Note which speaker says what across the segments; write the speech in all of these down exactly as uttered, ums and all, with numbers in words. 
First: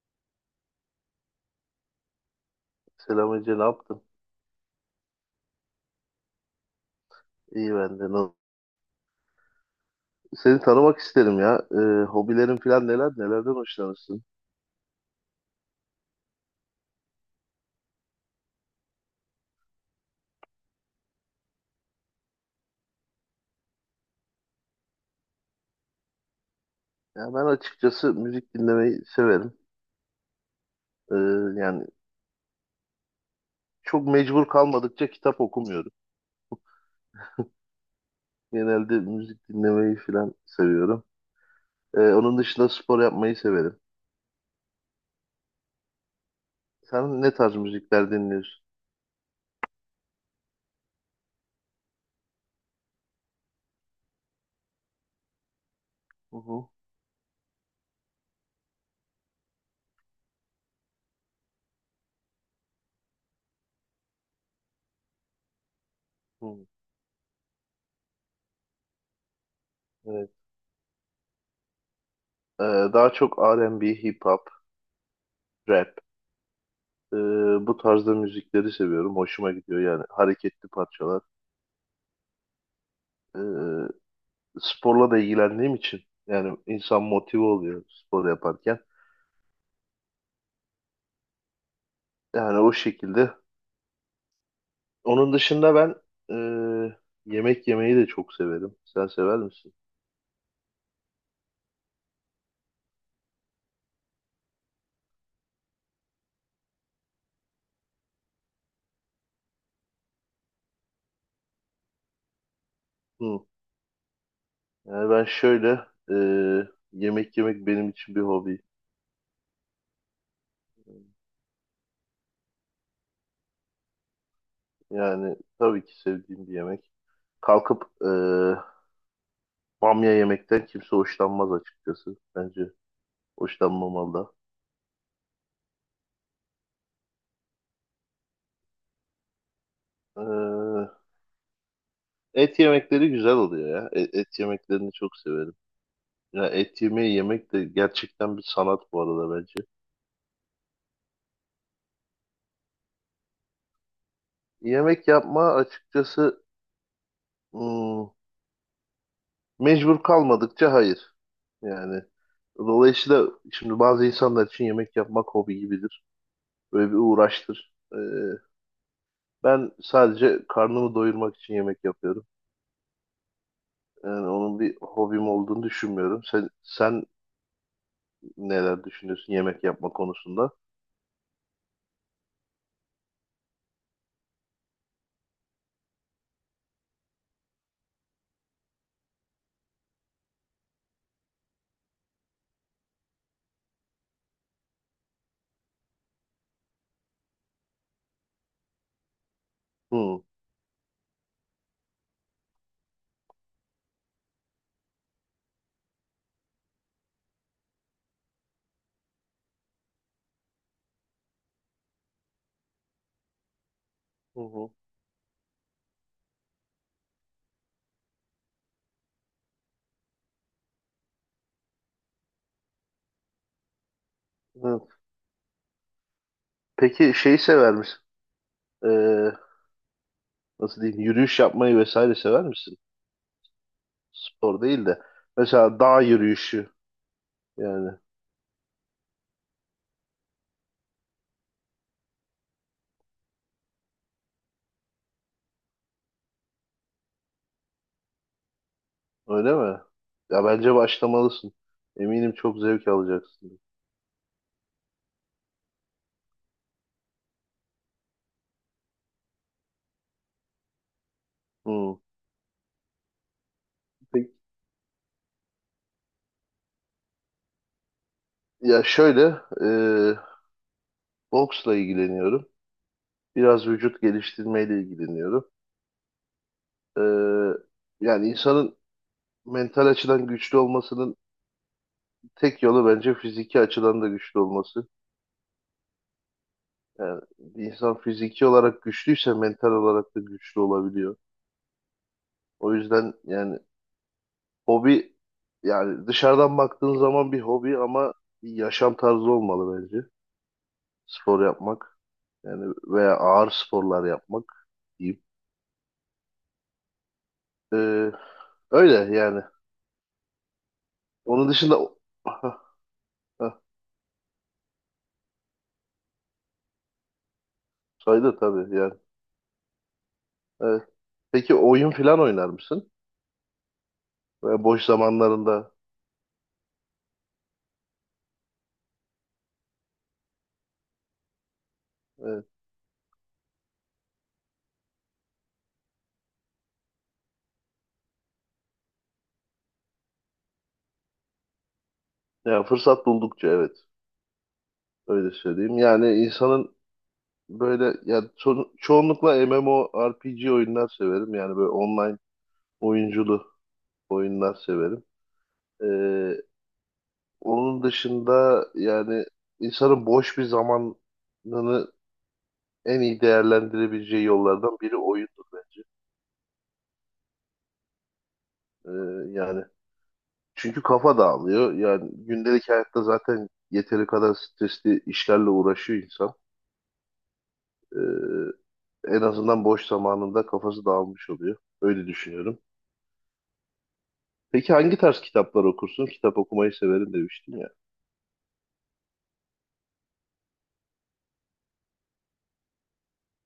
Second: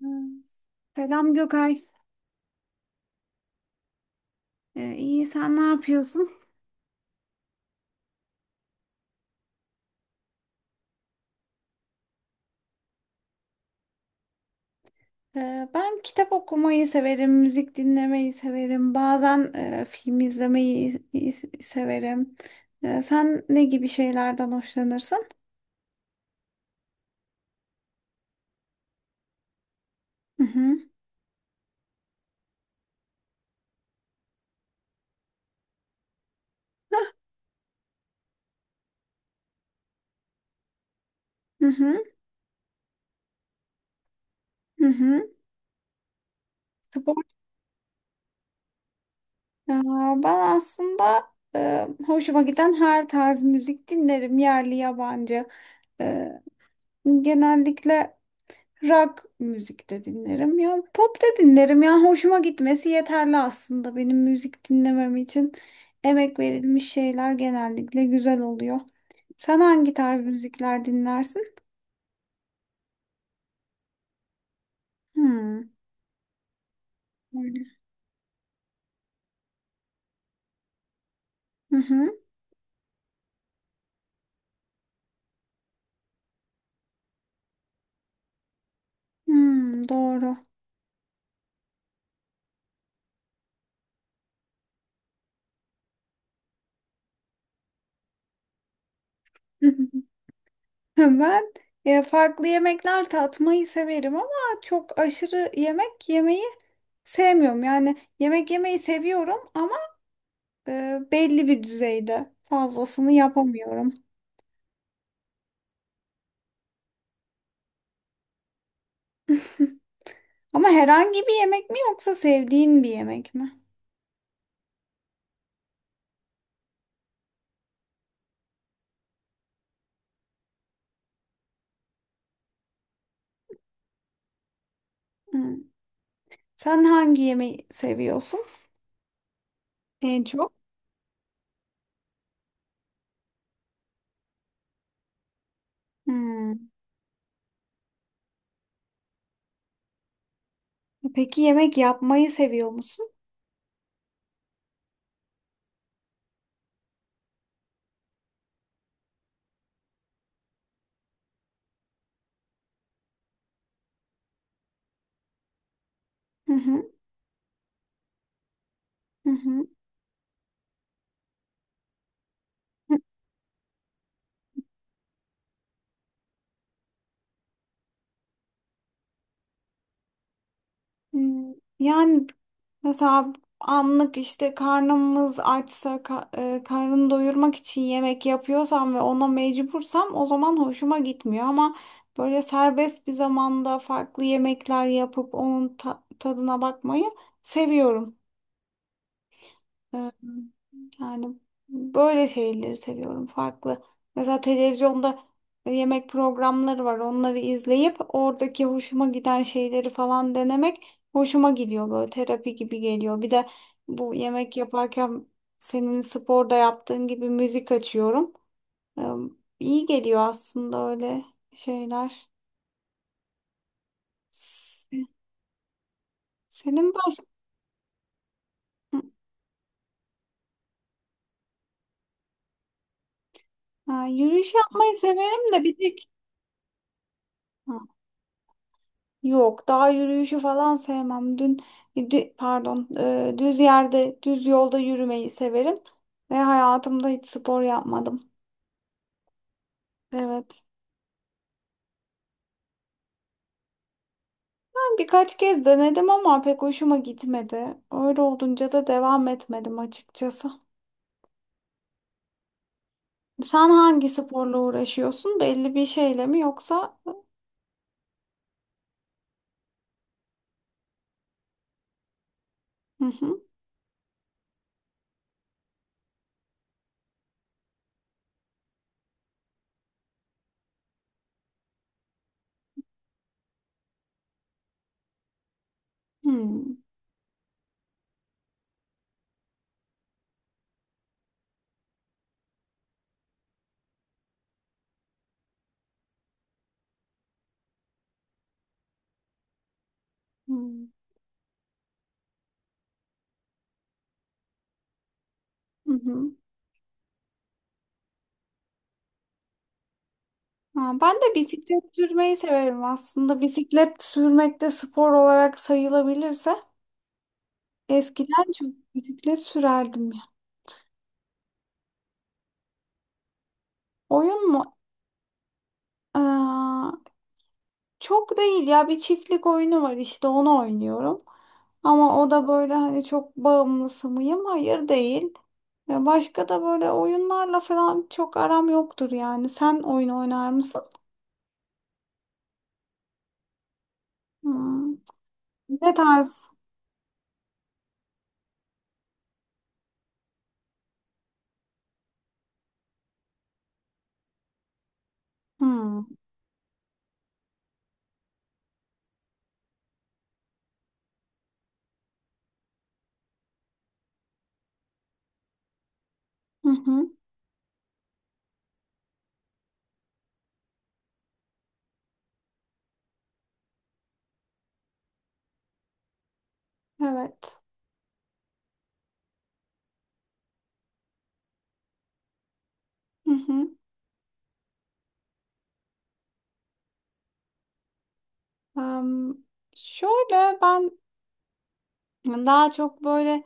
Speaker 1: Hmm. Selam Gökay.
Speaker 2: Selam Ece, ne yaptın?
Speaker 1: Ee, iyi sen ne yapıyorsun?
Speaker 2: İyi ben de. Nasıl? Seni tanımak isterim ya. Ee, hobilerin falan neler, nelerden hoşlanırsın?
Speaker 1: Ee, ben kitap okumayı severim, müzik dinlemeyi severim. Bazen e, film izlemeyi i- i- severim. Ee, sen ne gibi şeylerden hoşlanırsın?
Speaker 2: Ya ben açıkçası müzik dinlemeyi severim.
Speaker 1: Hı hı.
Speaker 2: Ee, Yani çok mecbur kalmadıkça kitap okumuyorum. Genelde müzik dinlemeyi falan seviyorum.
Speaker 1: Hı
Speaker 2: Ee,
Speaker 1: hı.
Speaker 2: onun dışında spor yapmayı severim.
Speaker 1: Hı hı. Spor.
Speaker 2: Sen ne tarz müzikler dinliyorsun?
Speaker 1: Aa, ben aslında e, hoşuma giden her tarz müzik dinlerim, yerli yabancı. Ee,
Speaker 2: Hı hı.
Speaker 1: Genellikle rock müzik de dinlerim ya. Pop da dinlerim ya. Hoşuma gitmesi yeterli aslında. Benim müzik dinlemem için emek
Speaker 2: Hı,
Speaker 1: verilmiş şeyler genellikle güzel oluyor. Sen hangi tarz
Speaker 2: evet.
Speaker 1: müzikler dinlersin?
Speaker 2: Ee, Daha çok R and B, hip hop,
Speaker 1: Hmm.
Speaker 2: rap. Ee, Bu
Speaker 1: Öyle.
Speaker 2: tarzda müzikleri seviyorum. Hoşuma gidiyor, yani hareketli parçalar.
Speaker 1: Hı hı.
Speaker 2: Ee, Sporla da ilgilendiğim için yani insan motive oluyor spor yaparken.
Speaker 1: Hmm, doğru.
Speaker 2: Yani o şekilde. Onun dışında ben e, yemek yemeyi de çok severim. Sen sever misin?
Speaker 1: Ben e, farklı yemekler tatmayı severim ama çok aşırı yemek yemeyi sevmiyorum. Yani yemek yemeyi seviyorum ama e, belli bir düzeyde fazlasını
Speaker 2: Hı.
Speaker 1: yapamıyorum.
Speaker 2: Yani ben şöyle e, yemek yemek benim için bir hobi.
Speaker 1: Ama herhangi bir yemek mi yoksa sevdiğin bir yemek mi?
Speaker 2: Yani tabii ki sevdiğim bir yemek. Kalkıp e, bamya yemekten kimse hoşlanmaz açıkçası. Bence hoşlanmamalı da.
Speaker 1: Hmm. Sen hangi yemeği seviyorsun en çok?
Speaker 2: E, et yemekleri güzel oluyor ya. E- Et, yemeklerini çok severim. Ya
Speaker 1: Hmm.
Speaker 2: et yemeği yemek de gerçekten bir sanat bu arada bence.
Speaker 1: Peki yemek yapmayı seviyor musun?
Speaker 2: Yemek yapma açıkçası hmm, mecbur kalmadıkça hayır. Yani dolayısıyla şimdi bazı insanlar için yemek yapmak hobi gibidir.
Speaker 1: Hı hı,
Speaker 2: Böyle bir uğraştır. Ee,
Speaker 1: hı hı.
Speaker 2: ben sadece karnımı doyurmak için yemek yapıyorum. Yani onun bir hobim olduğunu düşünmüyorum. Sen sen neler düşünüyorsun yemek yapma konusunda?
Speaker 1: Hmm. Yani mesela anlık işte karnımız açsa ka- e, karnını doyurmak için yemek yapıyorsam ve ona mecbursam o zaman hoşuma gitmiyor ama böyle serbest bir zamanda farklı yemekler yapıp onun ta- tadına bakmayı seviyorum. Ee,
Speaker 2: Hı,
Speaker 1: Yani böyle şeyleri seviyorum farklı. Mesela televizyonda yemek programları var. Onları izleyip oradaki hoşuma giden şeyleri falan denemek hoşuma gidiyor, böyle terapi gibi geliyor. Bir de bu
Speaker 2: hı,
Speaker 1: yemek
Speaker 2: hı.
Speaker 1: yaparken senin sporda yaptığın gibi müzik açıyorum. Ee, İyi geliyor aslında öyle şeyler.
Speaker 2: Hı.
Speaker 1: Se- Senin
Speaker 2: Peki
Speaker 1: baş...
Speaker 2: şeyi sever misin? Ee, Nasıl diyeyim? Yürüyüş yapmayı vesaire sever misin?
Speaker 1: Ha, yürüyüş
Speaker 2: Spor değil
Speaker 1: yapmayı
Speaker 2: de
Speaker 1: severim de bir
Speaker 2: mesela dağ
Speaker 1: tek...
Speaker 2: yürüyüşü
Speaker 1: Ha,
Speaker 2: yani,
Speaker 1: yok, dağ yürüyüşü falan sevmem. Dün, dü- pardon, e, düz yerde, düz yolda yürümeyi severim ve hayatımda hiç spor yapmadım.
Speaker 2: öyle mi? Ya
Speaker 1: Evet.
Speaker 2: bence başlamalısın. Eminim çok zevk alacaksın.
Speaker 1: Ben birkaç kez denedim ama pek hoşuma gitmedi. Öyle olunca da devam etmedim açıkçası.
Speaker 2: Hmm.
Speaker 1: Sen hangi
Speaker 2: Peki,
Speaker 1: sporla uğraşıyorsun? Belli bir şeyle mi yoksa?
Speaker 2: ya şöyle e, boksla ilgileniyorum.
Speaker 1: Hı hı.
Speaker 2: Biraz vücut geliştirmeyle ilgileniyorum. E, Yani insanın mental açıdan güçlü olmasının tek yolu bence fiziki açıdan da güçlü olması.
Speaker 1: Hmm.
Speaker 2: Yani bir insan fiziki olarak güçlüyse mental olarak da güçlü olabiliyor. O yüzden yani hobi, yani dışarıdan baktığın zaman bir hobi, ama bir yaşam tarzı olmalı bence.
Speaker 1: Hmm.
Speaker 2: Spor yapmak, yani veya ağır sporlar yapmak diyeyim.
Speaker 1: Hı hı.
Speaker 2: Ee, Öyle yani.
Speaker 1: Ha, ben de
Speaker 2: Onun dışında
Speaker 1: bisiklet sürmeyi severim aslında. Bisiklet sürmek de spor olarak sayılabilirse.
Speaker 2: saydı
Speaker 1: Eskiden çok
Speaker 2: tabii yani.
Speaker 1: bisiklet sürerdim ya.
Speaker 2: Evet. Peki oyun falan oynar mısın?
Speaker 1: Oyun
Speaker 2: Veya
Speaker 1: mu?
Speaker 2: boş zamanlarında,
Speaker 1: Aa, çok değil ya, bir çiftlik oyunu var, işte onu oynuyorum. Ama o
Speaker 2: evet.
Speaker 1: da böyle, hani, çok bağımlısı mıyım? Hayır, değil. Ya, başka da böyle oyunlarla falan çok aram yoktur yani. Sen oyun oynar mısın?
Speaker 2: Ya fırsat buldukça evet.
Speaker 1: Hmm.
Speaker 2: Öyle söyleyeyim.
Speaker 1: Ne
Speaker 2: Yani
Speaker 1: tarz?
Speaker 2: insanın böyle, yani ço- çoğunlukla MMORPG oyunlar severim. Yani böyle online oyunculu oyunlar severim.
Speaker 1: Hmm.
Speaker 2: Ee, Onun dışında yani insanın boş bir zamanını en iyi değerlendirebileceği yollardan biri oyundur bence.
Speaker 1: Hı hı.
Speaker 2: Ee, Yani çünkü kafa dağılıyor. Yani gündelik hayatta zaten yeteri kadar stresli işlerle uğraşıyor insan.
Speaker 1: Evet.
Speaker 2: Ee, En azından boş zamanında kafası dağılmış oluyor. Öyle düşünüyorum.
Speaker 1: Hı hı.
Speaker 2: Peki hangi tarz kitaplar okursun? Kitap okumayı severim demiştin ya.
Speaker 1: Em, Şöyle ben daha çok böyle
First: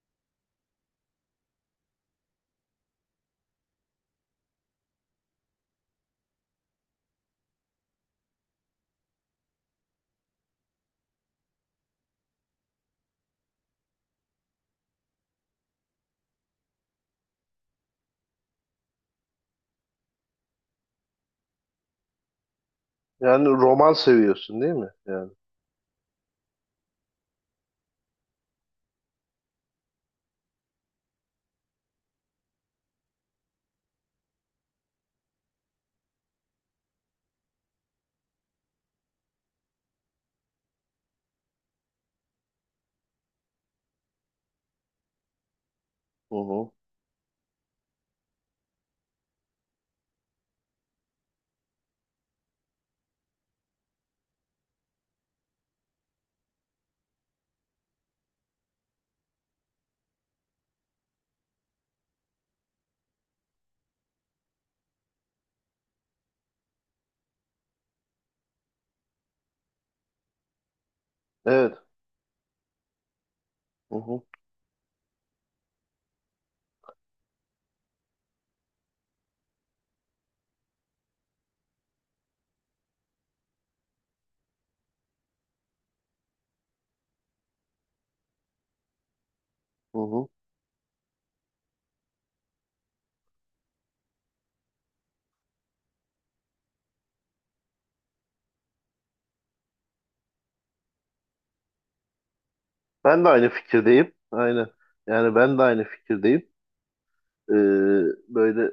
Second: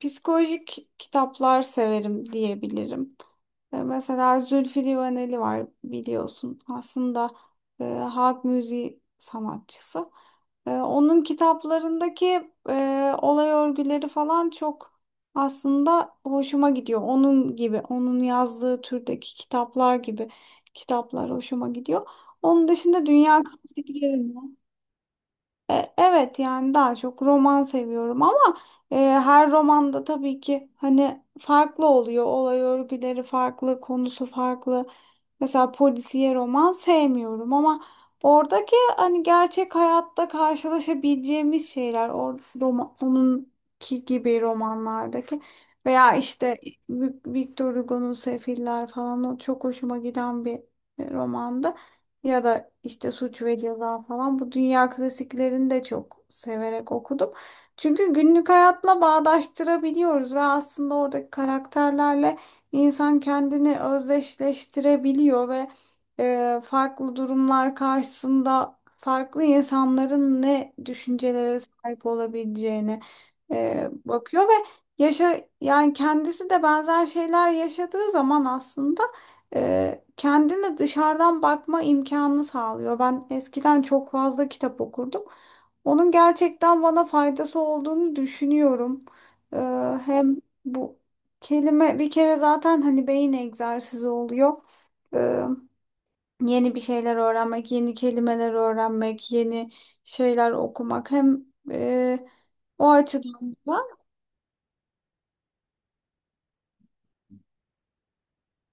Speaker 1: psikolojik kitaplar severim diyebilirim. E, Mesela Zülfü Livaneli var, biliyorsun. Aslında e, halk müziği sanatçısı. E, onun kitaplarındaki e, olay örgüleri falan çok aslında hoşuma gidiyor. Onun gibi, onun yazdığı türdeki kitaplar gibi kitaplar hoşuma gidiyor. Onun dışında dünya
Speaker 2: Yani roman
Speaker 1: klasikleri.
Speaker 2: seviyorsun değil mi? Yani.
Speaker 1: E, Evet, yani daha çok roman seviyorum ama e, her romanda tabii ki hani farklı oluyor. Olay örgüleri farklı, konusu farklı. Mesela polisiye roman sevmiyorum ama oradaki hani gerçek hayatta karşılaşabileceğimiz şeyler or roman, onunki gibi romanlardaki veya
Speaker 2: Hı
Speaker 1: işte
Speaker 2: hı.
Speaker 1: Victor Hugo'nun Sefiller falan, o çok hoşuma giden bir e, romandı, ya da işte Suç ve Ceza falan, bu dünya klasiklerini de çok severek okudum. Çünkü günlük hayatla bağdaştırabiliyoruz ve aslında oradaki karakterlerle insan kendini özdeşleştirebiliyor ve e, farklı durumlar karşısında farklı insanların ne düşüncelere
Speaker 2: Evet.
Speaker 1: sahip olabileceğini e,
Speaker 2: Hı hı.
Speaker 1: bakıyor ve yaşa, yani kendisi de benzer şeyler yaşadığı zaman aslında e, kendine dışarıdan bakma imkanını sağlıyor. Ben eskiden çok fazla kitap okurdum. Onun gerçekten bana faydası olduğunu düşünüyorum. E,
Speaker 2: Hı hı.
Speaker 1: Hem bu kelime bir kere zaten hani beyin egzersizi oluyor. E, Yeni bir şeyler öğrenmek, yeni kelimeler öğrenmek, yeni şeyler okumak hem e, o
Speaker 2: Ben de aynı
Speaker 1: açıdan da.
Speaker 2: fikirdeyim. Aynen. Yani ben de aynı fikirdeyim. Ee, Böyle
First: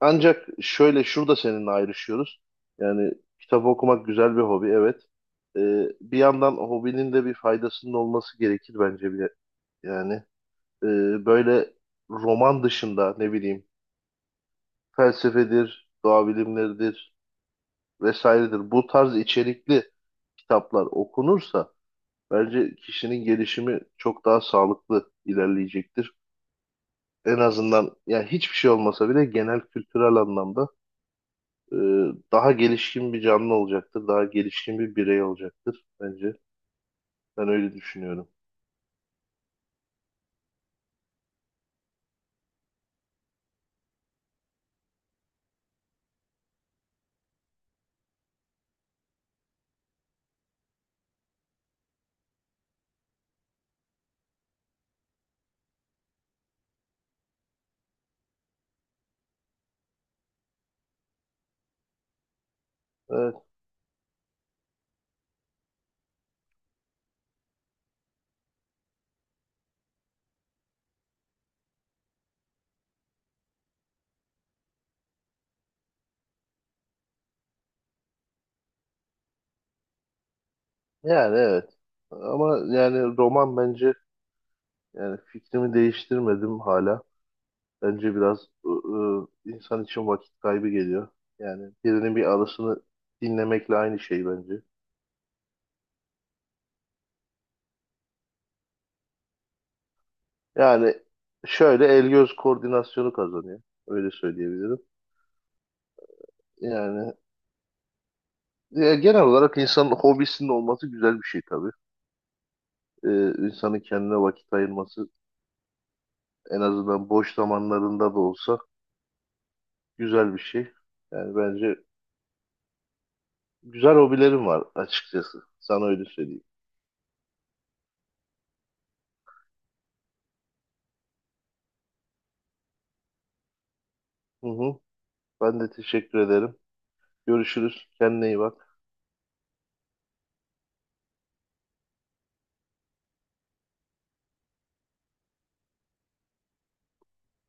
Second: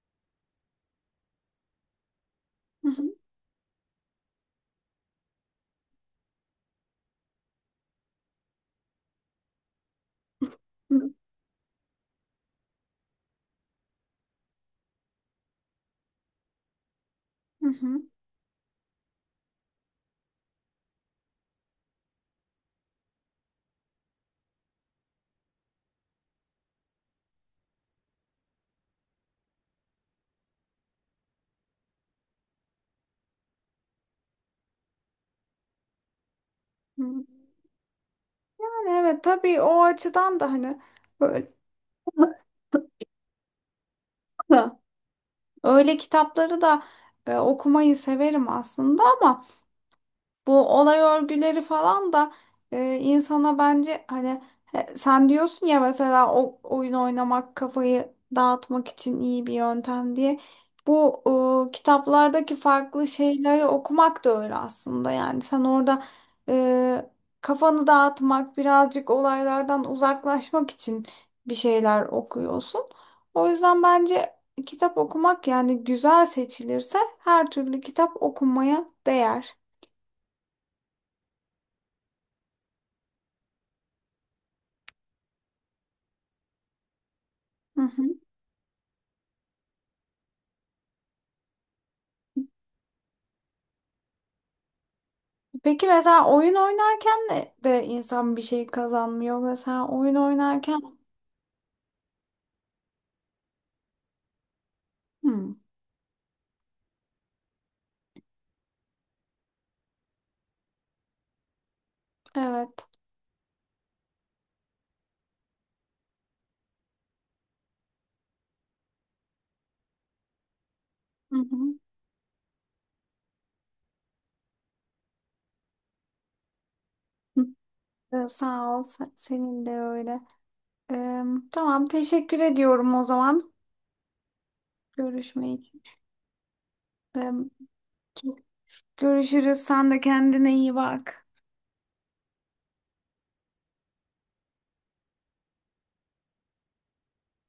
Speaker 2: ancak şöyle şurada seninle ayrışıyoruz. Yani
Speaker 1: Hı
Speaker 2: kitap okumak güzel bir hobi, evet. Ee, bir yandan hobinin de bir faydasının olması gerekir bence bile. Yani e,
Speaker 1: hı.
Speaker 2: böyle roman dışında ne bileyim, felsefedir, doğa bilimleridir
Speaker 1: Hı hı.
Speaker 2: vesairedir. Bu tarz içerikli kitaplar okunursa bence kişinin gelişimi çok daha sağlıklı ilerleyecektir. En azından yani hiçbir şey olmasa bile genel kültürel anlamda e, daha gelişkin bir canlı olacaktır. Daha gelişkin bir birey olacaktır bence.
Speaker 1: Hı.
Speaker 2: Ben öyle düşünüyorum.
Speaker 1: Yani evet, tabii o açıdan da hani böyle öyle kitapları da e, okumayı severim aslında ama bu olay örgüleri falan da e, insana, bence hani, he- sen diyorsun ya mesela, o oyun oynamak kafayı dağıtmak için iyi bir yöntem diye. Bu e, kitaplardaki farklı
Speaker 2: Evet,
Speaker 1: şeyleri okumak da öyle aslında. Yani sen orada e, kafanı dağıtmak, birazcık olaylardan uzaklaşmak için bir şeyler okuyorsun. O yüzden bence kitap okumak, yani güzel seçilirse her türlü kitap, okunmaya değer.
Speaker 2: yani evet. Ama yani roman bence, yani fikrimi değiştirmedim hala.
Speaker 1: Hı hı.
Speaker 2: Bence biraz e, e, insan için vakit kaybı geliyor. Yani birinin bir arasını dinlemekle aynı şey bence.
Speaker 1: Peki mesela oyun oynarken de de insan bir şey kazanmıyor. Mesela oyun oynarken.
Speaker 2: Yani şöyle el göz koordinasyonu kazanıyor. Öyle söyleyebilirim.
Speaker 1: Hmm,
Speaker 2: Yani ya genel olarak insanın hobisinin olması güzel bir şey tabii.
Speaker 1: evet.
Speaker 2: Ee, insanın kendine vakit ayırması, en azından boş zamanlarında da olsa, güzel bir şey.
Speaker 1: Hı
Speaker 2: Yani bence
Speaker 1: hı.
Speaker 2: güzel hobilerim var açıkçası. Sana öyle söyleyeyim.
Speaker 1: Ee, Sağ ol. se- Senin de öyle. Ee, tamam, teşekkür ediyorum o zaman.
Speaker 2: Hı hı.
Speaker 1: Görüşme
Speaker 2: Ben de
Speaker 1: için.
Speaker 2: teşekkür ederim.
Speaker 1: Ee,
Speaker 2: Görüşürüz. Kendine
Speaker 1: Çok
Speaker 2: iyi bak.
Speaker 1: görüşürüz. Sen de kendine iyi bak.